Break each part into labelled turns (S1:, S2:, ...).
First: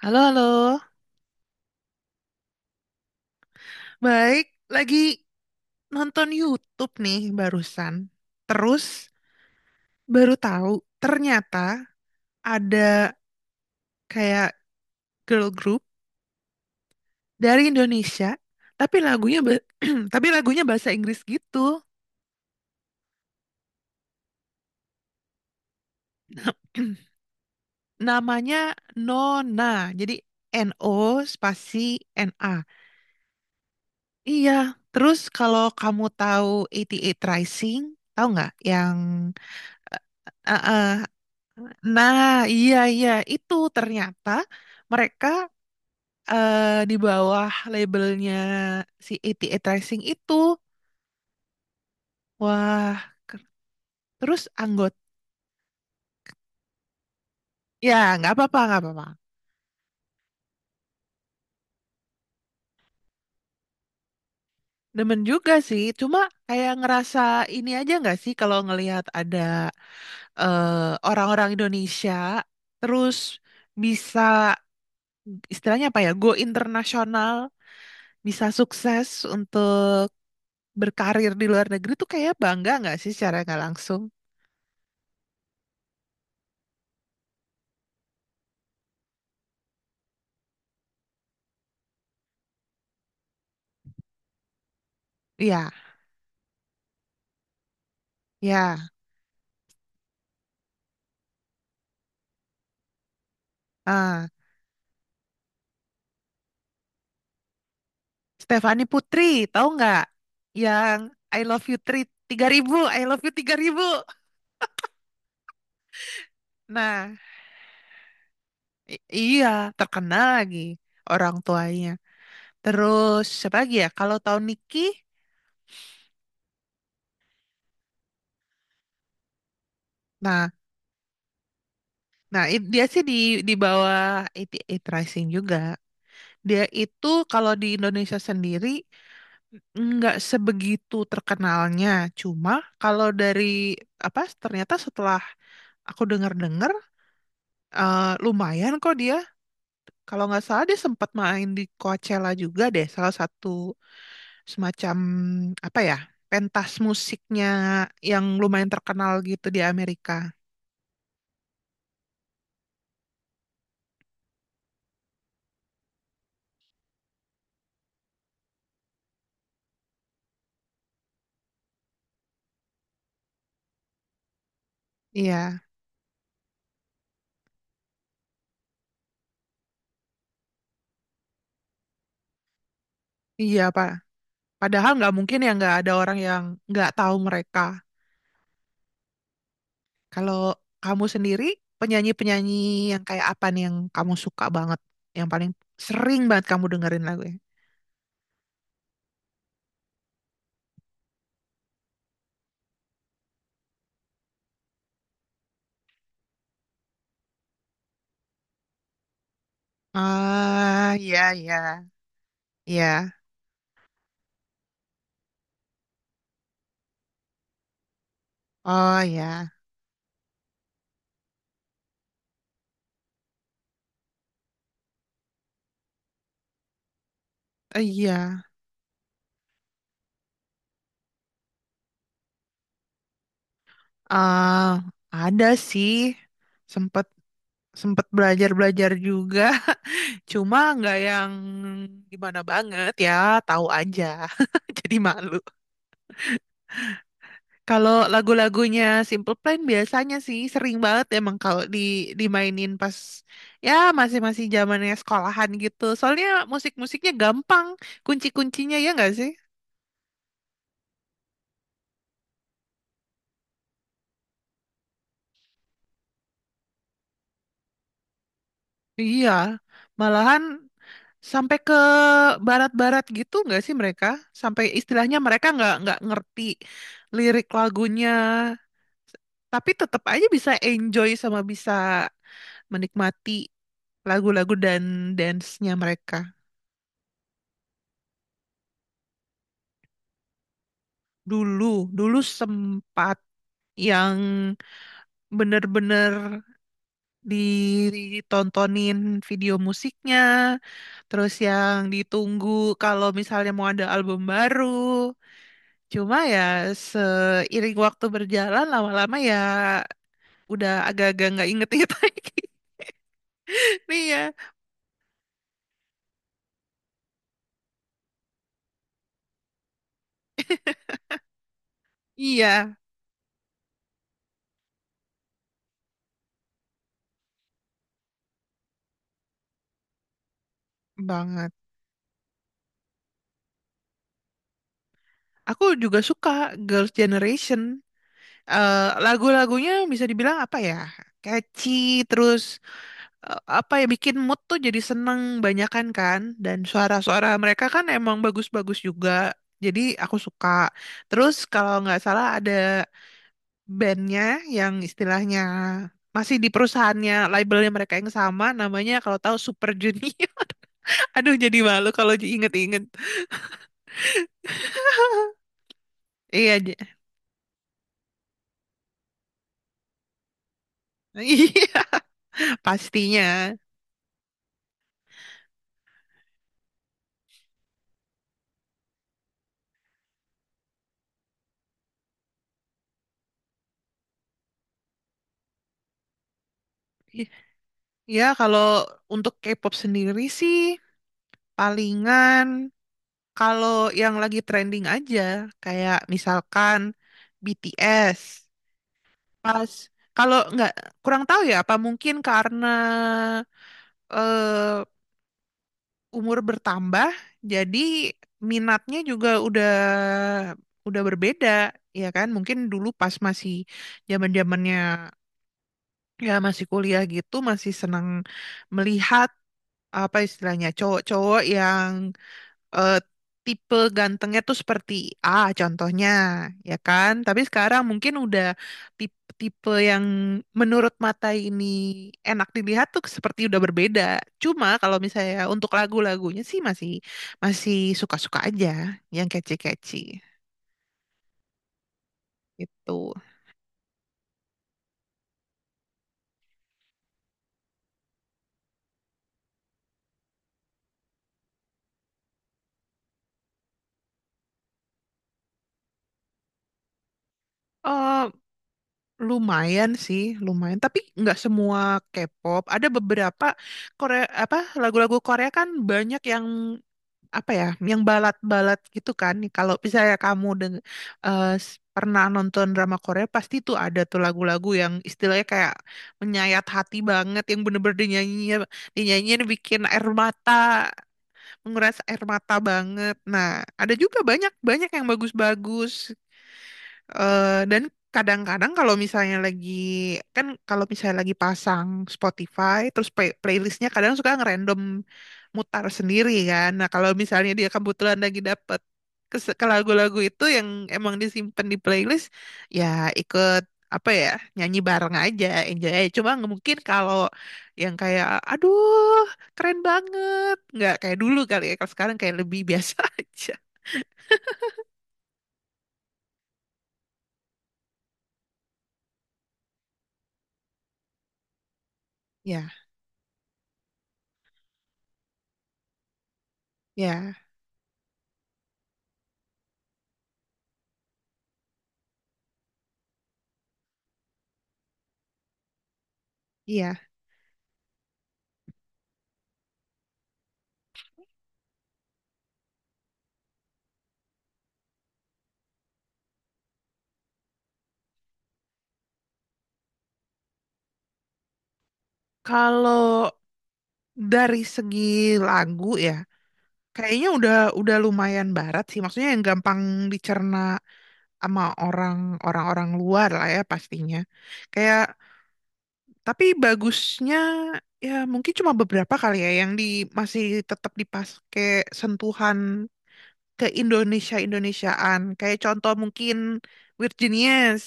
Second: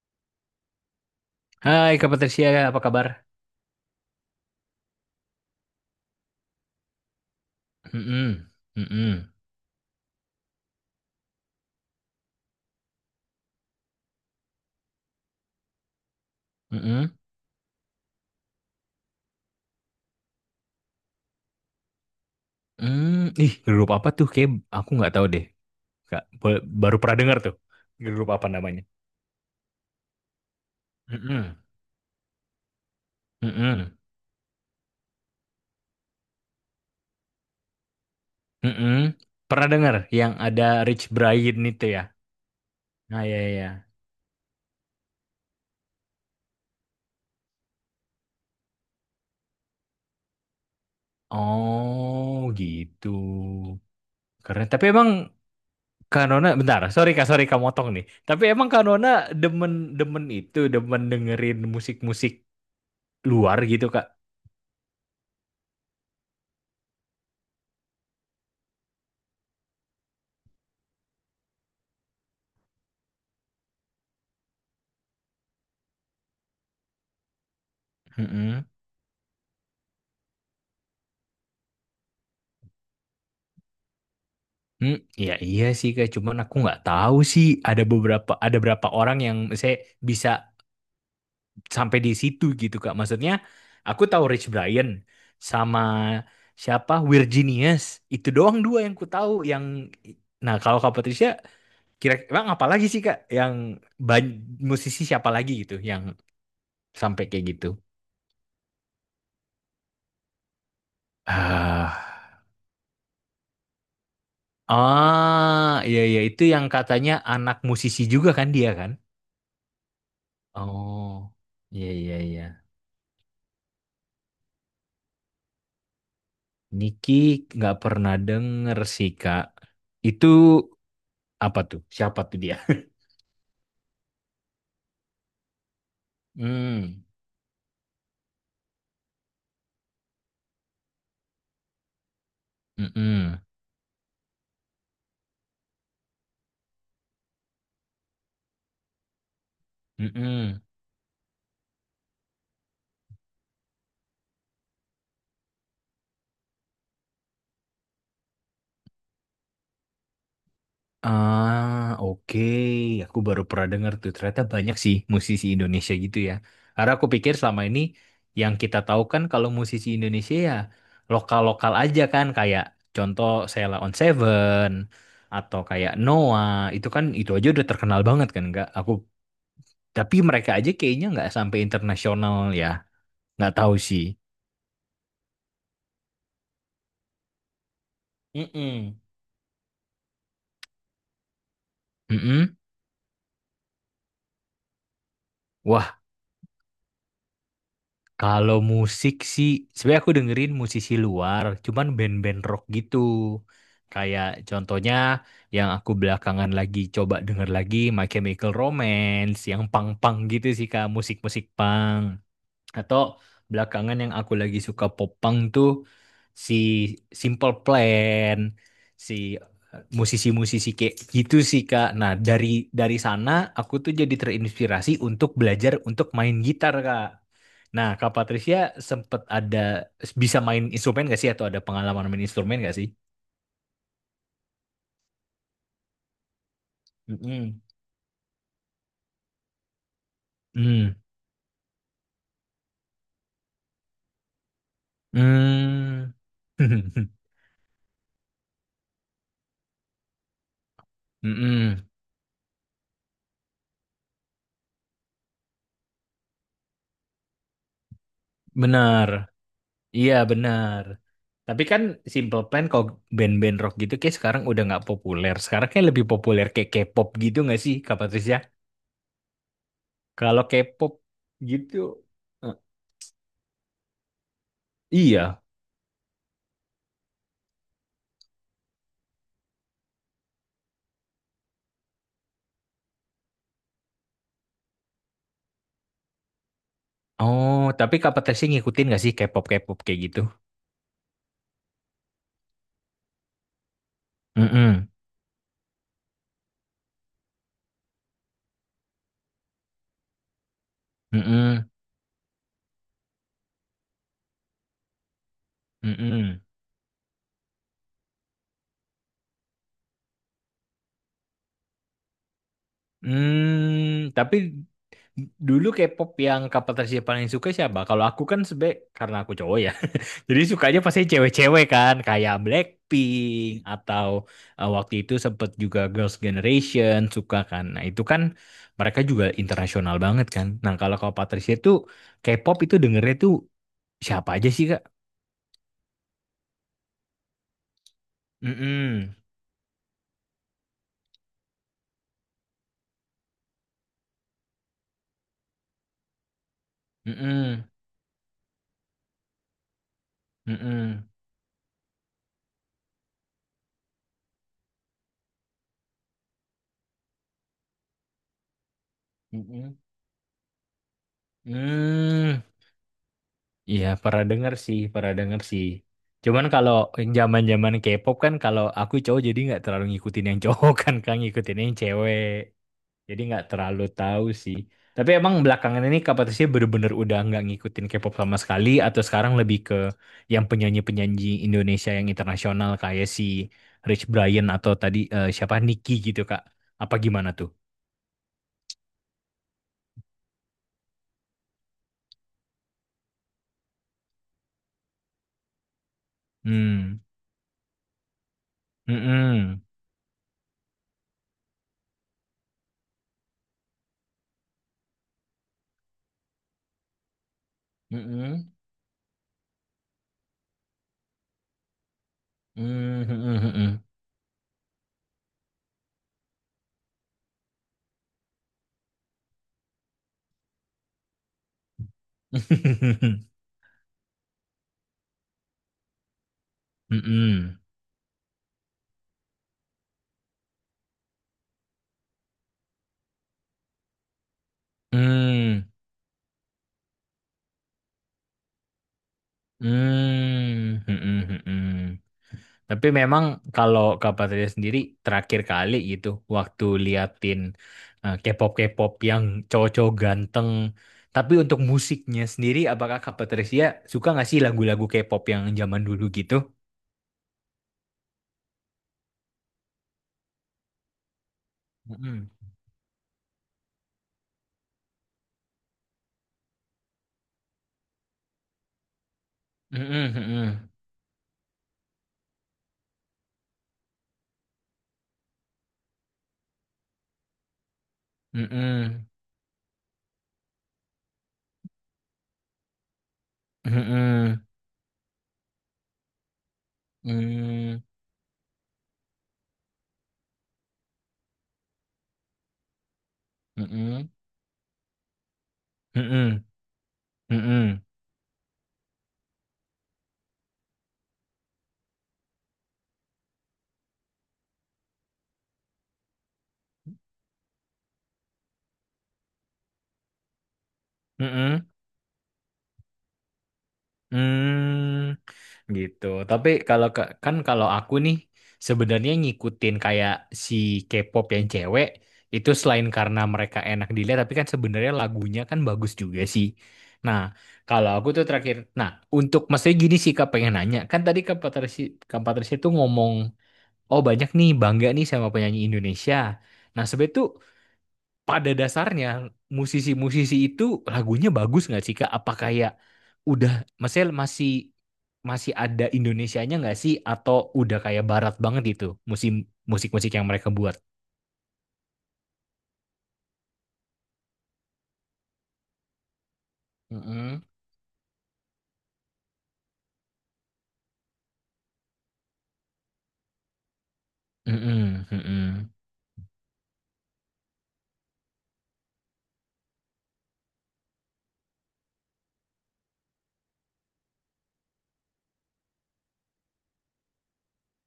S1: Halo, halo.
S2: Hai Kak Patricia, apa kabar?
S1: Baik, lagi nonton YouTube nih barusan.
S2: Mm-mm.
S1: Terus
S2: Mm-mm.
S1: baru tahu ternyata ada kayak girl group
S2: Mm-mm.
S1: dari Indonesia, tapi lagunya ba- tapi lagunya bahasa Inggris gitu.
S2: Mm. Ih, grup apa tuh? Kayak aku nggak tahu deh. Kak, baru pernah dengar tuh. Grup apa
S1: Namanya
S2: namanya?
S1: Nona. Jadi N O
S2: Mm-mm.
S1: spasi N A.
S2: Mm-mm.
S1: Iya, terus kalau kamu tahu 88 Rising, tahu nggak yang
S2: Mm-mm. Pernah dengar yang
S1: eh, eh,
S2: ada
S1: eh,
S2: Rich Brian itu ya?
S1: nah, iya iya
S2: Nah, ya,
S1: itu
S2: ya.
S1: ternyata mereka eh, di bawah labelnya si ATA Tracing itu.
S2: Oh,
S1: Wah,
S2: gitu.
S1: terus
S2: Keren. Tapi emang Kak Nona, bentar. Sorry Kak motong
S1: ya
S2: nih.
S1: nggak
S2: Tapi
S1: apa-apa,
S2: emang
S1: nggak
S2: Kak
S1: apa-apa.
S2: Nona demen, demen itu, demen dengerin musik-musik luar gitu Kak.
S1: Demen juga sih, cuma kayak ngerasa ini aja nggak sih kalau ngelihat ada eh, orang-orang Indonesia terus bisa istilahnya apa ya go internasional, bisa
S2: Mm-mm.
S1: sukses untuk berkarir di luar negeri tuh kayak bangga nggak sih secara nggak langsung?
S2: Hmm, ya iya sih kayak cuman aku nggak tahu sih ada beberapa ada berapa orang yang saya bisa sampai di situ gitu Kak. Maksudnya aku tahu Rich Brian
S1: Iya,
S2: sama siapa Virginius itu doang dua
S1: ya.
S2: yang ku tahu yang nah kalau Kak Patricia kira emang apa lagi sih Kak yang
S1: Ah,
S2: ban- musisi siapa lagi gitu yang sampai kayak gitu.
S1: Stefani Putri, tahu nggak? Yang I love you
S2: Ah,
S1: 3.000, I love you 3.000.
S2: ah iya iya itu yang katanya
S1: Nah,
S2: anak musisi juga kan dia kan?
S1: iya, terkenal lagi
S2: Oh,
S1: orang tuanya.
S2: iya iya iya.
S1: Terus siapa lagi ya? Kalau tahu Niki,
S2: Niki nggak pernah denger sih Kak. Itu
S1: nah,
S2: apa tuh? Siapa tuh
S1: nah
S2: dia?
S1: dia sih di bawah 88 Rising juga. Dia
S2: Hmm,
S1: itu kalau di Indonesia sendiri nggak sebegitu terkenalnya. Cuma kalau
S2: mm-mm,
S1: dari apa? Ternyata setelah aku dengar-dengar, eh, lumayan kok dia. Kalau nggak
S2: mm-mm.
S1: salah dia sempat main di Coachella juga deh. Salah satu semacam apa ya pentas musiknya yang lumayan terkenal gitu di Amerika.
S2: Ah, oke. Aku baru pernah denger tuh. Ternyata banyak sih musisi Indonesia gitu ya. Karena aku pikir selama ini yang kita tahu kan kalau musisi Indonesia ya lokal-lokal aja kan. Kayak contoh Sheila on Seven
S1: Iya,
S2: atau kayak Noah. Itu kan itu aja udah terkenal banget kan enggak? Aku tapi mereka aja kayaknya nggak sampai internasional ya, nggak
S1: iya
S2: tahu
S1: Pak.
S2: sih.
S1: Padahal nggak mungkin ya nggak ada orang yang nggak tahu mereka.
S2: Mm-mm.
S1: Kalau kamu sendiri, penyanyi-penyanyi
S2: Mm-mm.
S1: yang kayak apa nih yang kamu suka banget, yang paling
S2: Wah,
S1: sering banget kamu dengerin lagunya?
S2: kalau musik sih, sebenarnya aku dengerin musisi luar, cuman band-band rock gitu. Kayak contohnya yang aku belakangan lagi coba denger lagi My Chemical Romance, yang punk-punk gitu sih Kak,
S1: Ah, iya,
S2: musik-musik
S1: iya,
S2: punk. Atau
S1: iya.
S2: belakangan yang aku lagi suka popang tuh si Simple Plan,
S1: Oh,
S2: si
S1: iya.
S2: musisi-musisi kayak gitu sih Kak. Nah, dari sana aku tuh jadi terinspirasi untuk belajar untuk main gitar Kak. Nah, Kak
S1: Iya.
S2: Patricia sempet ada bisa main instrumen gak sih atau ada pengalaman main instrumen gak sih?
S1: Ah, ada sih, sempet
S2: Mm-mm.
S1: sempet belajar belajar juga, cuma nggak
S2: Hmm.
S1: yang gimana banget ya, tahu aja. Jadi malu.
S2: Hmm.
S1: Kalau lagu-lagunya Simple Plan biasanya sih sering banget emang kalau di
S2: Mm-mm.
S1: dimainin pas ya masih-masih zamannya sekolahan gitu. Soalnya musik-musiknya gampang, kunci-kuncinya ya
S2: Benar.
S1: nggak sih?
S2: Iya benar. Tapi kan Simple Plan kalau band-band rock gitu kayak sekarang udah nggak populer. Sekarang kayak lebih populer kayak K-pop gitu nggak sih Kak Patricia?
S1: Iya,
S2: Kalau
S1: malahan
S2: K-pop
S1: sampai ke
S2: gitu, eh,
S1: barat-barat gitu nggak sih mereka? Sampai istilahnya
S2: iya.
S1: mereka nggak ngerti lirik lagunya, tapi tetap aja bisa enjoy sama bisa menikmati lagu-lagu dan dance-nya mereka.
S2: Oh, tapi Kak Patricia ngikutin nggak sih K-pop K-pop kayak gitu?
S1: Dulu, dulu sempat yang
S2: Mm-mm.
S1: bener-bener ditontonin video musiknya, terus
S2: Mm-mm.
S1: yang ditunggu kalau misalnya mau ada album baru. Cuma ya
S2: Mm-mm.
S1: seiring waktu berjalan lama-lama ya udah agak-agak nggak inget-inget lagi. Nih
S2: Hmm,
S1: ya,
S2: tapi dulu K-pop yang Kak Patricia paling suka siapa? Kalau aku kan sebe Karena aku cowok ya. Jadi sukanya pasti cewek-cewek kan, kayak
S1: iya
S2: Blackpink atau waktu itu sempet juga Girls' Generation suka kan. Nah itu kan mereka juga internasional banget kan. Nah kalau kalau
S1: banget.
S2: Patricia itu K-pop itu dengernya tuh siapa aja sih Kak?
S1: Aku juga suka Girls' Generation. Eh,
S2: Mm-mm,
S1: Lagu-lagunya bisa dibilang apa ya? Catchy, terus apa ya bikin mood tuh jadi seneng banyakan kan. Dan suara-suara
S2: mm-mm,
S1: mereka kan emang bagus-bagus juga. Jadi aku suka.
S2: mm-mm,
S1: Terus kalau nggak salah ada bandnya yang istilahnya masih di perusahaannya labelnya mereka yang sama namanya, kalau tahu Super
S2: mm-mm,
S1: Junior. Aduh, jadi malu kalau
S2: mm.
S1: diinget-inget.
S2: Iya pernah denger sih, pernah denger sih. Cuman
S1: Iya,
S2: kalau yang zaman-zaman K-pop kan kalau aku cowok jadi nggak terlalu ngikutin yang cowok kan, kan ngikutin yang
S1: iya
S2: cewek. Jadi
S1: pastinya.
S2: nggak terlalu tahu sih. Tapi emang belakangan ini Kak Patricia bener-bener udah nggak ngikutin K-pop sama sekali atau sekarang lebih ke yang penyanyi-penyanyi Indonesia yang internasional kayak si Rich Brian atau tadi siapa Nicky gitu Kak. Apa gimana tuh?
S1: Ya, kalau untuk K-pop sendiri sih palingan kalau yang lagi trending aja, kayak misalkan
S2: Hmm.
S1: BTS.
S2: Mm-mm.
S1: Pas kalau nggak, kurang tahu ya, apa mungkin karena eh, umur bertambah, jadi
S2: Mm-mm.
S1: minatnya juga udah berbeda, ya kan? Mungkin dulu
S2: Mm-mm.
S1: pas masih
S2: Mm-mm.
S1: zaman-zamannya, ya masih kuliah gitu, masih senang melihat apa istilahnya cowok-cowok yang eh, tipe gantengnya tuh seperti A contohnya, ya kan? Tapi
S2: Mm-mm.
S1: sekarang mungkin udah tipe-tipe yang menurut mata ini enak dilihat tuh seperti udah berbeda. Cuma kalau misalnya
S2: Mm.
S1: untuk lagu-lagunya sih masih masih suka-suka aja yang catchy-catchy
S2: Mm. Mm. Mm-mm. Tapi
S1: gitu.
S2: memang kalau Kak Patria sendiri terakhir kali gitu waktu liatin K-pop K-pop yang cowok-cowok ganteng. Tapi untuk musiknya sendiri, apakah Kak Patricia suka nggak sih lagu-lagu K-pop yang zaman dulu gitu?
S1: Eh Lumayan sih, lumayan. Tapi nggak semua
S2: Mm-mm.
S1: K-pop. Ada beberapa Korea, apa, lagu-lagu Korea kan banyak yang apa ya yang balat-balat gitu kan. Kalau
S2: Mm-mm,
S1: misalnya kamu
S2: mm-mm,
S1: pernah nonton drama Korea pasti tuh ada tuh lagu-lagu yang istilahnya kayak menyayat hati banget, yang bener-bener dinyanyiin bikin air mata, menguras air mata banget. Nah, ada juga
S2: mm-mm,
S1: banyak banyak yang bagus-bagus. Eh, dan
S2: mm-mm,
S1: kadang-kadang kalau misalnya lagi pasang Spotify terus playlistnya
S2: mm-mm,
S1: kadang suka ngerandom mutar sendiri
S2: mm-mm,
S1: kan. Nah kalau
S2: mm-mm,
S1: misalnya dia
S2: mm-mm,
S1: kebetulan lagi dapet ke lagu-lagu itu yang emang disimpan di playlist, ya ikut apa ya nyanyi bareng aja, enjoy aja. Cuma nggak mungkin kalau yang kayak aduh keren banget, nggak kayak dulu kali
S2: mm-mm,
S1: ya. Kalau sekarang kayak lebih biasa aja.
S2: mm. Gitu. Tapi kan kalau aku nih sebenarnya ngikutin kayak si K-pop yang cewek itu
S1: Ya,
S2: selain karena mereka enak dilihat tapi kan sebenarnya lagunya kan bagus juga sih. Nah,
S1: ya,
S2: kalau aku tuh terakhir nah, untuk maksudnya gini sih Kak pengen nanya. Kan tadi Kak Patricia tuh ngomong oh banyak nih bangga nih sama penyanyi Indonesia. Nah,
S1: iya.
S2: sebenernya tuh pada dasarnya musisi-musisi itu lagunya bagus nggak sih Kak? Apa kayak udah maksudnya masih masih ada Indonesianya nggak sih atau udah kayak barat banget itu musim musik-musik yang mereka buat?
S1: Kalau dari segi lagu ya kayaknya
S2: Mm-mm.
S1: udah lumayan barat sih, maksudnya yang gampang dicerna sama orang-orang luar lah ya pastinya. Kayak,
S2: Mm-mm, mm-mm,
S1: tapi bagusnya ya mungkin cuma beberapa kali ya yang masih tetap dipakai sentuhan ke Indonesia-Indonesiaan. Kayak contoh mungkin Weird Genius,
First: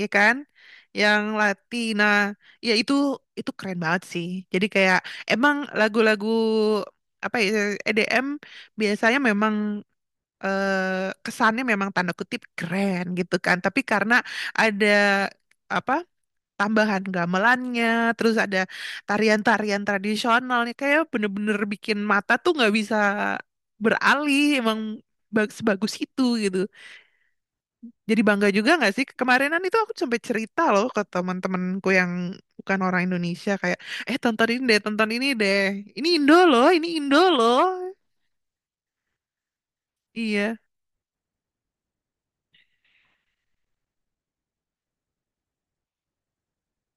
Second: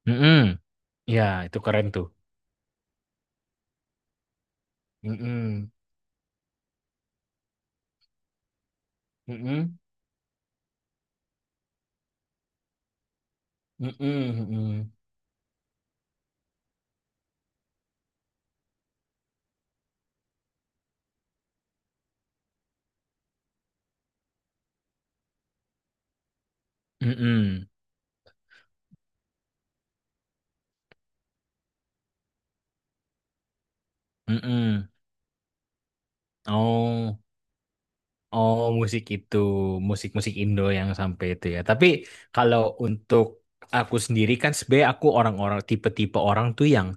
S1: ya kan?
S2: mm-mm.
S1: Yang
S2: Ya, itu keren
S1: Latina,
S2: tuh.
S1: ya itu keren banget sih. Jadi kayak emang
S2: Mm-mm.
S1: lagu-lagu apa ya EDM biasanya memang
S2: Mm-mm.
S1: kesannya memang tanda kutip keren gitu kan. Tapi
S2: Mm-mm.
S1: karena ada
S2: Mm-mm.
S1: apa tambahan gamelannya, terus ada tarian-tarian tradisionalnya, kayak bener-bener bikin mata tuh nggak bisa beralih, emang sebagus itu gitu.
S2: Mm-mm,
S1: Jadi bangga juga nggak sih? Kemarinan itu aku sampai cerita loh ke teman-temanku yang bukan orang Indonesia, kayak,
S2: mm-mm.
S1: tonton ini deh, ini Indo loh, ini Indo
S2: Oh.
S1: loh.
S2: Oh, musik itu, musik-musik
S1: Iya,
S2: Indo yang sampai itu ya. Tapi kalau untuk aku sendiri kan sebenarnya aku orang-orang tipe-tipe orang tuh yang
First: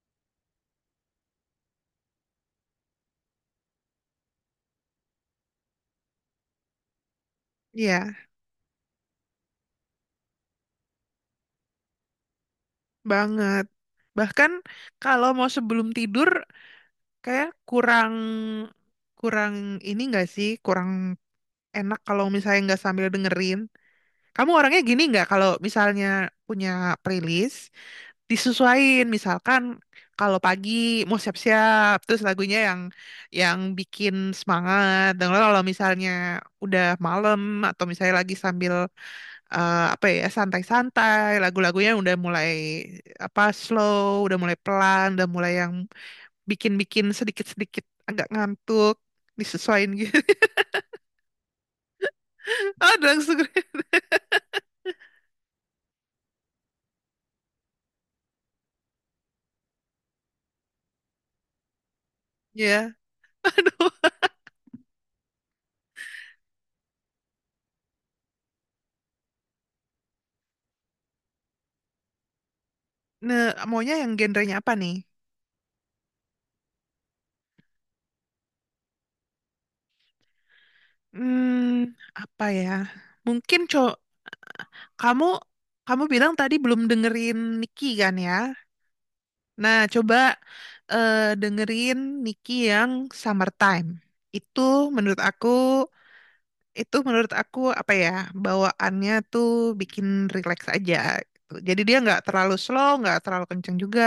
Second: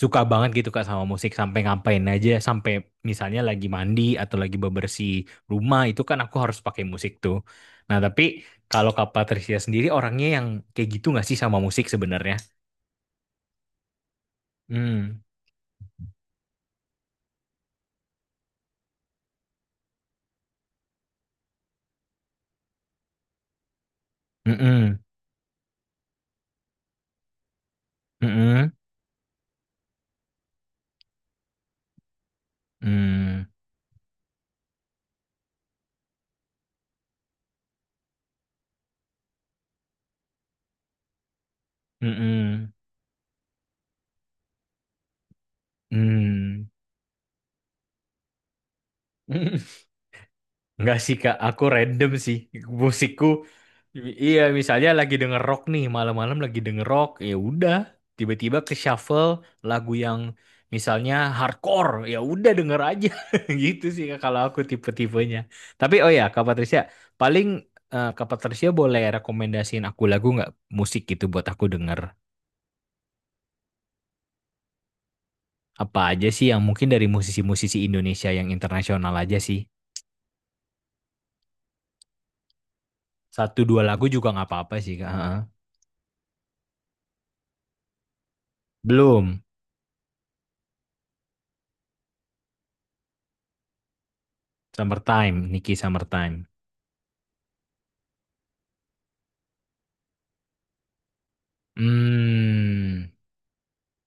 S2: suka banget gitu Kak sama musik sampai ngapain aja, sampai misalnya lagi mandi atau lagi bebersih rumah itu kan aku harus pakai musik tuh. Nah, tapi
S1: iya
S2: kalau Kak Patricia sendiri orangnya yang kayak gitu nggak sih sama musik sebenarnya?
S1: banget. Bahkan
S2: Hmm.
S1: kalau mau sebelum tidur kayak kurang kurang ini nggak sih, kurang enak kalau misalnya nggak sambil dengerin. Kamu orangnya
S2: Mm-mm.
S1: gini nggak kalau misalnya punya playlist
S2: Mm-mm.
S1: disesuaiin, misalkan kalau pagi mau siap-siap terus lagunya yang
S2: Mm.
S1: yang bikin semangat. Dan kalau misalnya udah malam atau misalnya lagi sambil apa ya santai-santai, lagu-lagunya udah mulai
S2: Mm-mm.
S1: apa slow, udah mulai pelan, udah mulai yang
S2: Mm.
S1: bikin-bikin sedikit-sedikit agak ngantuk,
S2: Mm-mm. Mm.
S1: disesuaiin gitu.
S2: Enggak sih Kak, aku random sih
S1: Ada
S2: musikku.
S1: langsung.
S2: Iya, misalnya lagi denger rock nih, malam-malam lagi denger rock, ya udah tiba-tiba ke shuffle lagu yang misalnya hardcore, ya udah denger
S1: Ya.
S2: aja. Gitu sih Kak kalau aku tipe-tipenya. Tapi oh ya, Kak Patricia, paling Kak Patricia boleh rekomendasiin aku lagu nggak musik gitu buat aku denger.
S1: Nah, maunya yang genrenya apa nih?
S2: Apa aja sih yang mungkin dari musisi-musisi Indonesia yang internasional aja sih.
S1: Hmm, apa ya? Mungkin
S2: Satu
S1: co
S2: dua lagu juga nggak apa-apa sih Kak.
S1: kamu
S2: Heeh.
S1: kamu bilang tadi belum dengerin Niki kan ya?
S2: Belum.
S1: Nah, coba eh, dengerin Niki yang Summertime. Itu menurut aku,
S2: Summertime, Nicky Summertime.
S1: apa ya, bawaannya tuh bikin relax aja gitu. Jadi dia nggak terlalu slow,
S2: Hmm.
S1: nggak terlalu kenceng juga.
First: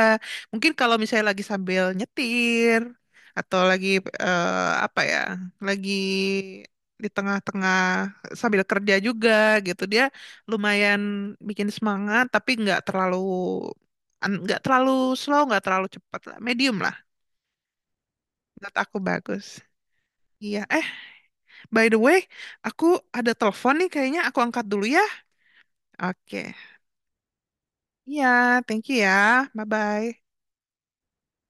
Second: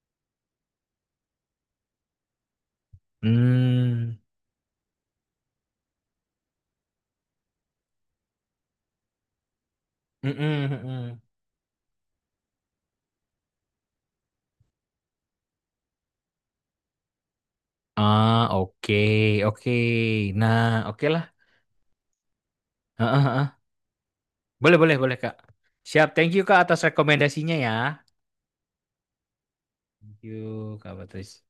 S1: Mungkin kalau misalnya lagi sambil nyetir atau lagi
S2: Hmm.
S1: eh, apa ya, lagi di tengah-tengah sambil kerja juga gitu, dia
S2: Mm-mm,
S1: lumayan
S2: mm-mm.
S1: bikin semangat tapi nggak terlalu nggak terlalu slow, nggak terlalu cepat lah, medium lah.
S2: Ah,
S1: Menurut
S2: oke,
S1: aku bagus.
S2: oke. Nah,
S1: Iya,
S2: oke lah.
S1: by the way, aku
S2: Heeh,
S1: ada
S2: heeh.
S1: telepon nih kayaknya aku angkat
S2: Boleh,
S1: dulu
S2: boleh,
S1: ya.
S2: boleh, Kak. Siap, thank you,
S1: Oke.
S2: Kak, atas rekomendasinya ya.
S1: Iya, thank you ya.
S2: Thank
S1: Bye-bye.
S2: you, Kak Patris.